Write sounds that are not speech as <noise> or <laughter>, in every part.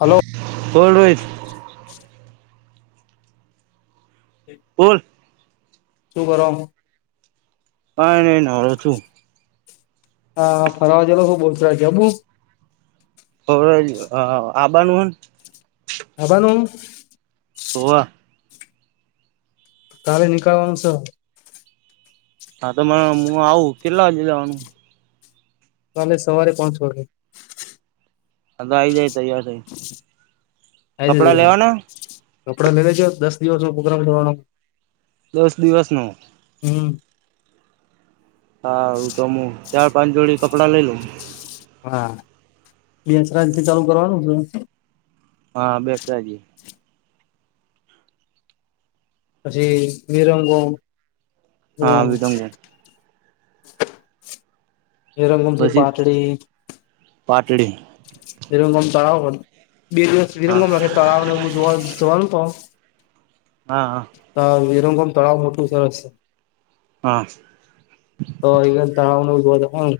Hello બોલ રોહિત, હ, બોલ, શું કરો, કઈ નહી નાવુ છું. હા ફરાજલો બહુ થયું છે, ઓ આબા નું, હ બનું, વાહ. કાલે નિકળવાનું છે. હા તોને હું આવું કેટલા વાગે લેવાનું કાલે સવારે પહોંચવાનું, અમે આઈ જાય તૈયાર થઈ. આ જ કપડાં લેવાના કપડા લઈ લેજો દસ દિવસ પ્રોગ્રામ જવાનો, દસ દિવસ નો, હમ. હા તો હું ચાર પાંચ જોડી કપડાં લઈ લઉં. હા બેસરાથી ચાલુ કરવાનું છે. હા બેસ જ પછી તિરંગો. હા તમ‌‌. હે રંગમથી પછી પાતડી‌. પાટડી. વિરંગમ તળાવ બે દિવસ હા વિરંગમ તળાવ ને એવું જોવાનું તો, હા. હા વિરંગામ તળાવ મોટું સરસ છે. હા. તો એ તળાવ ન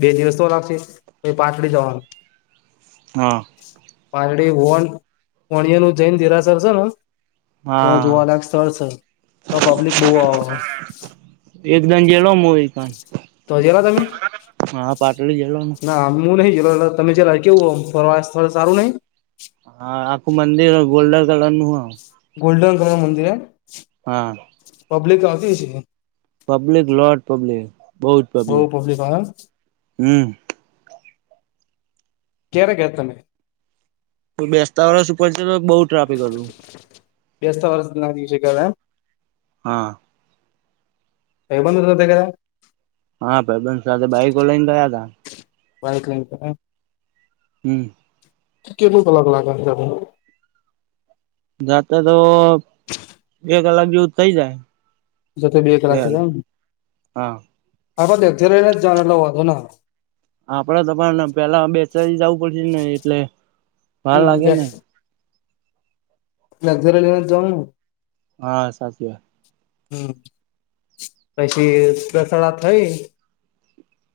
બે દિવસ તો લાગશે પાતળી જવાનું. હા. પાડી વાણ્યનું જૈન દેરાસર છે ને, તો હા જોવાલાયક સ્થળ છે તો પબ્લિક બહુ આવે. એકદ જેલોમ એ પણ તો ગેલા તમે? હા પાટલું જેલોનું. ના હું નહી <unintelligible> સારું નહી હા આખું મંદિર ગોલ્ડન કલર નું હો ગોલ્ડન કલર મંદિર હ. હા પબ્લિક ઓફી છે. પબ્લિક લોટ પબ્લિક બૌ જ બહુ પબ્લિક આવે એમ હમ્મ કે્યારે ગયાત્ય બેસ્તા વરસ ઉપર છે તો બહુ ટ્રાફિક હતું બેસ્તા વર ના <unintelligible> હા <unintelligible> કયા હા પ્રબંધ સાથે બાઈકો લઈને ગયા <unintelligible> હમ્મ કેનું પલ <unintelligible> જાતે તો બે કલાક જેવું થઇ જાય જ બે કલાકે જને હા. હ અ્યારેને ચાર એટલો વાંધો આપડે તો પણ પેલા બેચલી જવું પડશે ને એટલે ભાર હમ લાગે ને. લગઝરી લેને જઉં હને હા સાચી વાત <unintelligible> થઈ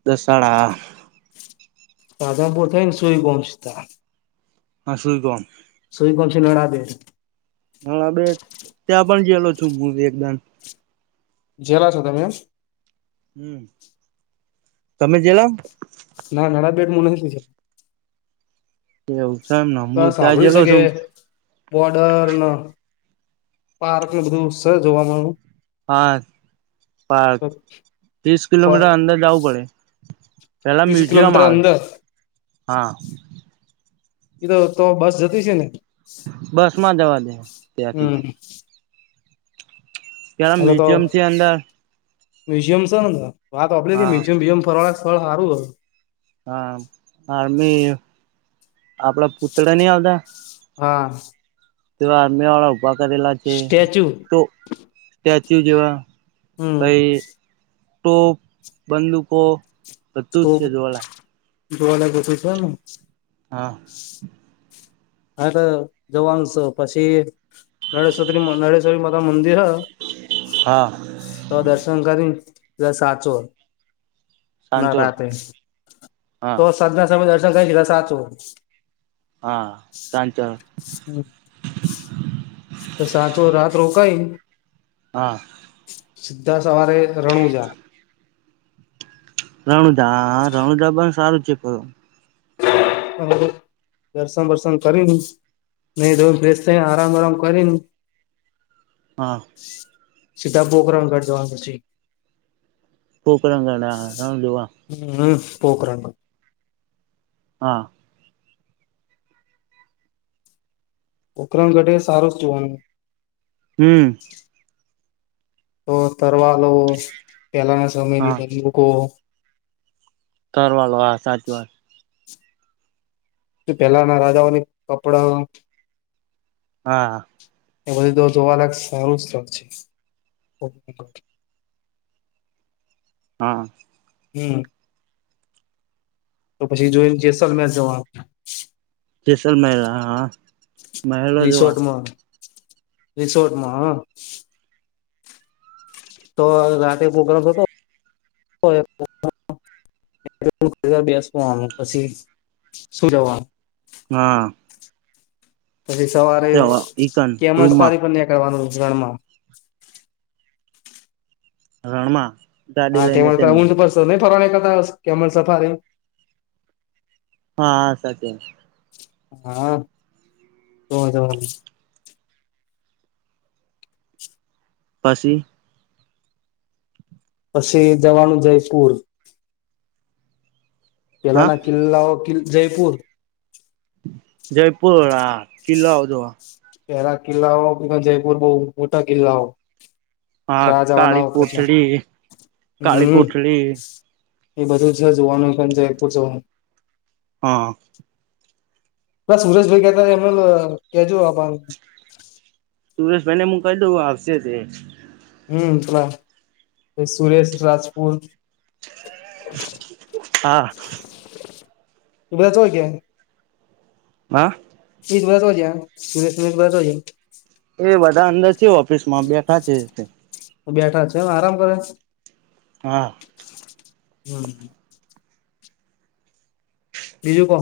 ત સાડા સાધમપ થાય સુઈ પહચતા હ સુું કોણ સુઈ કો છડા દ હા બે ત્યાં પણ જયેલો છું હું એકદમ જેલા છો તમેમ હમ્મ તમે જેલા ના નાળા બેટ મન છે. એવું છે એમને હું પણ સાંભળ્યું છે ચજેલો કે છું બોર્ડર ન પાર્ક ન બધું સે જોવાનું હા પાક ત્રીસ કિલોમીટર અંદર જવું પડે પેલા ત્રીસ મ્યુઝિયમ કિલોમીટર આવે અંદર હા કીધ તો બસ જતી છે ને. બસ માં જવા દે ત્યા હમ ત્યાં અ તો મ્યુઝિયમ છે અંદર મ્યુઝિયમ છે ને વાત ઓપરી કે હા મ્યુઝિયમ મ્યઝિયમ ફરવાળ ફળ હારું હ હા આમી આપડા પુતળા નહી આવતા હા તે આરમેિયા વાળા ઉભા કરેલા છે સ્ટેચ્યુ તો સ્ટેચ્યુ જેવા હમ કઈ ટોપ બંદૂકો બધું તો જ છે જોવાલાયક જોવાલાતું છે એમ હા હા તો જવાનુંશ પછી નરેેશ્વ્રી નરેેશ્વરી માતા મંદિર હ હા તો દર્શન કરીને ત સાચો ના સાંચોર રાતેે હા તો સદના સમય દર્શન કઈ છે સાચું હા સાંચ હમ તો સાચો રાત રોકાઈ હા સીધા સવારે રણુજા. રણુજા રણુજા પણ સારું છે. હ દર્શન વર્સન કરીને નહી તો ફ્રેશ થઈ આરામ આરામ કરીને. હા સીધા પોખરામગઢ જવાનું પછ કોકરાંગણા રામલીવા હમ પોકરાન હા પોખરણ ઘઢે સારો જ જોવાનું. હમ તો તરવાલો પહેલાના હા સમયની બંદકો તરવાલ વાા સાચ વાત પેલાના રાજાઓને કપડા હા એ બધું તો જોવા લાયક સારું સ્થળ છે ઓકે ઓકે. હા હમ તો પછી જોઈને જેસલમેર જવાનુ. જેસલમેર હા મહેલો જોવા. રિસોર્ટમાં રિસોર્ટમાં તો રાતે પ્રગ્રામ હતો. બેસવાનું પછી સૂઈ જવાનું. હા પછી સવારે તે ઈકન કેમલ રૂમમાં ફરી પણ નીકળવાનું રણમાં રણમાં ગાડી હા તે લઈને ઊંટ તેમની પર ન ફરવા કર કેમ સફ હા સાચ હા તો જવા પછી પછી જવાનું જયપુર. પેલા હા ના કિલ્લાઓ કિલ્ જયપુર જયપુર હા કિલ્લો આવજો. પહેલા કિલ્લાઓ જયપુર બહ મોટા કિલ્લાઓ હા રાજાના કાળી વખત કોઠડી કાળી હમ કોઠડી એ બધું છે જોવાનું કે જયપુર જવાનું. હા બસ સુરેશ ભાઈ કેતા એમ કેજો સુુરશ બાઈને હું કહી દઉ આવશે તે હમ પલા સુરેશ રાજપુર હા એ બધા તોઈ ગયા. <unintelligible> <unintelligible> એ બધા અંદર છે ઓફિસ માં બેઠાં છે. બેઠા છે એમ આરામ કરે છે. હા <inaudible> બીજું કો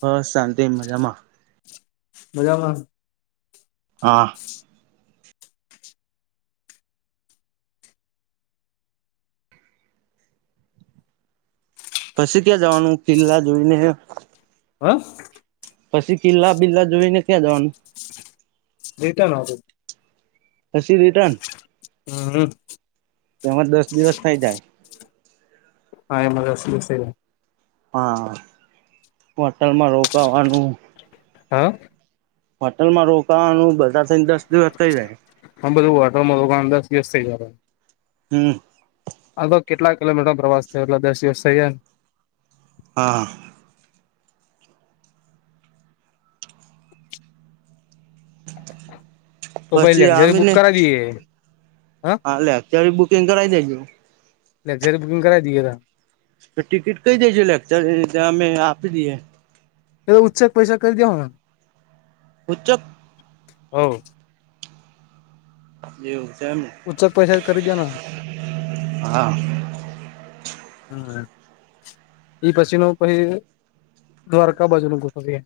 હ શાંતિ મજામાં. મજામાં? હા પછી ક્યાં જવાનું કિલ્લા જોઈને.? હા પછી કિલ્લા બીલા જોઈને ક્યાં જવાનું.? રિટર્ન આવશુ. હછી રિટર્ન? હમ હ, તેમાં દસ દિવસ થઈ જાય. હા એ મું <inaudible> હા હોટલમાં રોકાવાનું હા? હોટલમાં રોકાવાનું બધા થઈને દસ દિવસ થઈ જાય.? હમ બધું વાટરમાં રોકાવુ દસ દિવસ થઇ જાય. હમ આ તો કેટલા કિલોમીટર ન પ્રવાસ થયો એટલે દસ દિવસ થઈ જ ને.? હા હા!. પછી આમી ને દરિયે હા લે અત્યારે બુકિંગ કરાવી દેજો. લગઝરી બુકિંગ કરાવી દઈ એા તો. તો ટિકિટ કઈ દેજો <inaudible> અમે આપી દઈએ. એ ઉચેક પૈસા કરી દેવાનું? ઉચ્ચક? હ એવું છે એમ ને? ઉચ્ચક પૈસા કરી દે ને હા હમ એઈ પછી નું પછી, દ્વારકા બાજુ નુ ગુઠવીએ.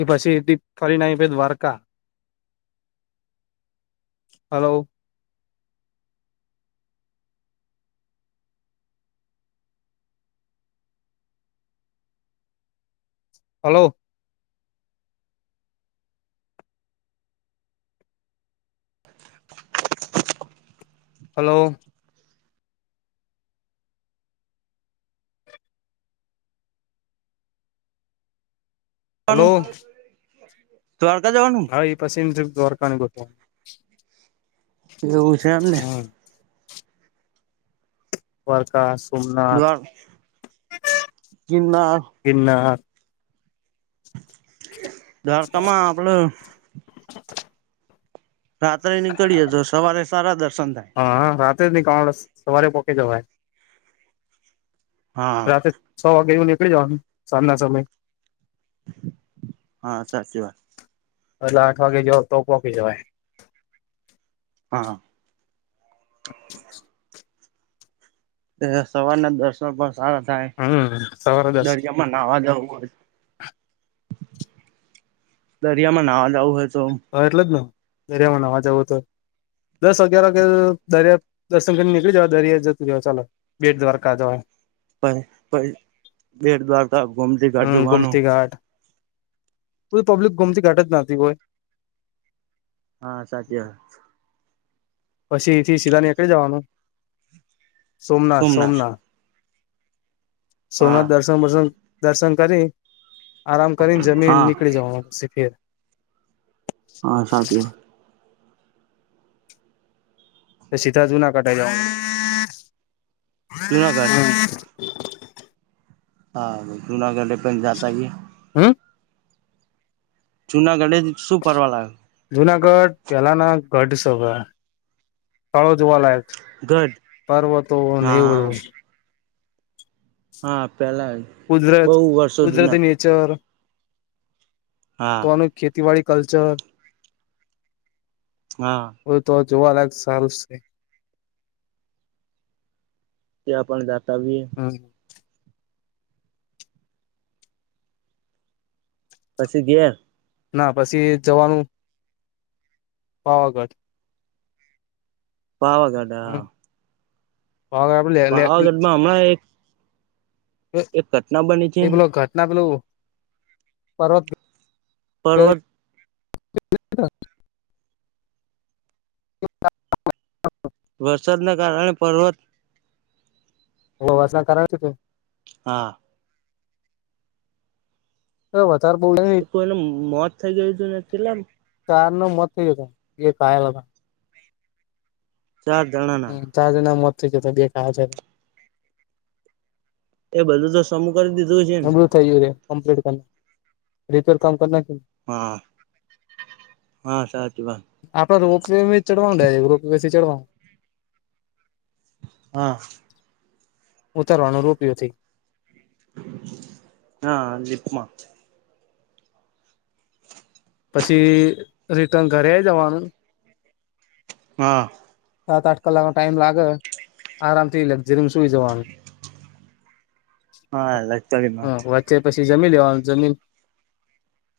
એ પછી દિ ફરીને આયી Dwarka, hello! Hello? Hello! Hello વાનું દ્વારકા જવાનું? ઈ પછીની દ્વારકાનું ગોઠવવાનું. એવું છે એમને? હા દ્વારકા, સોમનાથ, દ્વાર ગિરનાર ગીરનાર દ્વારકામાં આપડે રાત્રે નીકળીએજો સવારે સારા દર્શન થાય. હ હ રાત ન કાર સવારે પોકે જવાય. <unintelligible> હા રાત્ર છ વાગે એવું નીકળી જવાનું સાંજના સમયે હા સાચી વાત, એટલે આઠ વાગે જો તો પોકી જવાય. હા હા સવારના દર્શન પણ સારા થાય હમ સવારે દસ દરિયામા માં નાવા જવું હોય? દરિયામાં નાવા જવું હોય તો હા એટલે જ ને દરિયામાં નવા જાવો તો દસ અગિયાર વાગ દરિયા દર્શન કરીને નીકળી જવા દરિયા જતું રવા ચાલો. બેટ દ્વારકા જવા. પહી પહી બેડ દ્વારકા ગોમતીઘાટ હમ જોવાનો. બધી પબ્લિક ગોમતીઘાટ જ નાતી હોય. હા સાચી વાત. પછી ઇ થી સીધા નેકળી જવાનું સોમના સોમનાથ સોમના સોમનાથ હા દર્શન બર્શન દર્શન કરી આરામ કરીન જમી ન હા નીકળી જવા નું પછી ઘેર. હા સાચૂ હ. પ સીધા જુનાગઢ આઈ જવાનું. જુનાગઢ. હા જૂનાગઢ ડિપેન જાસઈ. હમ. જુનાગઢે જ શું ફરવા લાય. જુનાગઢ પહેલાના ગઢ સવા સ્થળો જોવાલાયક. ગઢ પર્વતોન એવું હા બધું. હા પેલાય કુદરત કુદરતી નેચર. હા. તો નું ખેતીવાડી કલ્ચર. હા. બધું તો જોવાલાયક સારું સે. તે આપ પણ જાતા જીએ. હમ. પછી ઘેર. ના પછી જવાનું પાવાગઢ. પાવાગઢ હા. પાવા પાવાગઢ માં હમણાં એક એ એક ઘટના બની છે એ પેલો ઘટના પેલું પર્વત પર્વત <unintelligible> <unintelligible> વરસાદના કારણે પર્વત ઓ વાસા કરાવ છે તું. હા. તો વધાર બોલય તો કોઈનું મોત થઈ ગયું તુ ને તેટલેમ ચાર નું મોત થઈ ગયું હતુ જો એ કહેલા હતા. ચાર જણાના. ચાર જણ ના મોત થઈ ગ્યા તા બે ટાયર છેમાં એ બધું તો સમૂ કરી દીધું હશે ન. બધું થઈ ગ્યું સે કમ્પ્લીટ કર રિપેર કામ કર નાખ્યું ન. હા હા સાચી વાત. આપડે રોપ વે મે ચડવાનું ડાયરેક રોપ વેથી ચડવાનું. હા. ઉતારવાનું રોપવેથી. હા લિપમાં. પછી રિટર્ન ઘરે આઈ જવાનું. હા સાત આઠ કલાક નો ટાઈમ લાગે આરામ થી લક્ઝરીમ સુઈ જવાનું. હા લક્ઝરીમાં હા વચ્ચે પછી જમી લેવાનું જમીન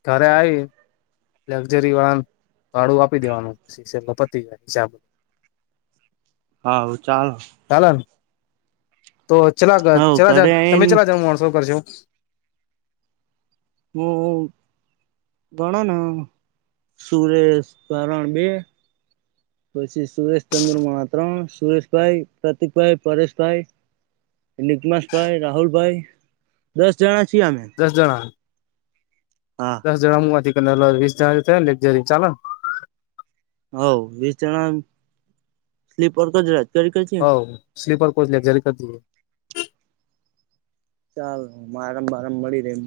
ખરે આય લક્ઝરી વાહન ભાડું આપી દેવાનું <unintelligible> હિસાબ. હા હું ચાલ. ચાલન તો ચલા હવ ચલા જ ઘરે આઈન તમે ચલા જ વસઅપ કરશો. હુ હુ ભણન સુરેશ કરણ બે પછી સુરેશ ચંદ્ર મા ત્રણ ત્ સુરેશભાઈ પ્રતિકભાઈ પરેશભાઈ લિકમાસ ભાઈ રાહુલભાઈ દસ જણા છીએ અમે. દસ જણા હા દસ જણા મા હુંહથી કરી વીસ જણા લઝરી ચાલે હ વીસ જણા સ્લીપર ક જરા. હોઅ સ્લીપર કોચ લક્ઝરી કરજે ચાલ આરમ બારમ મળી રહે.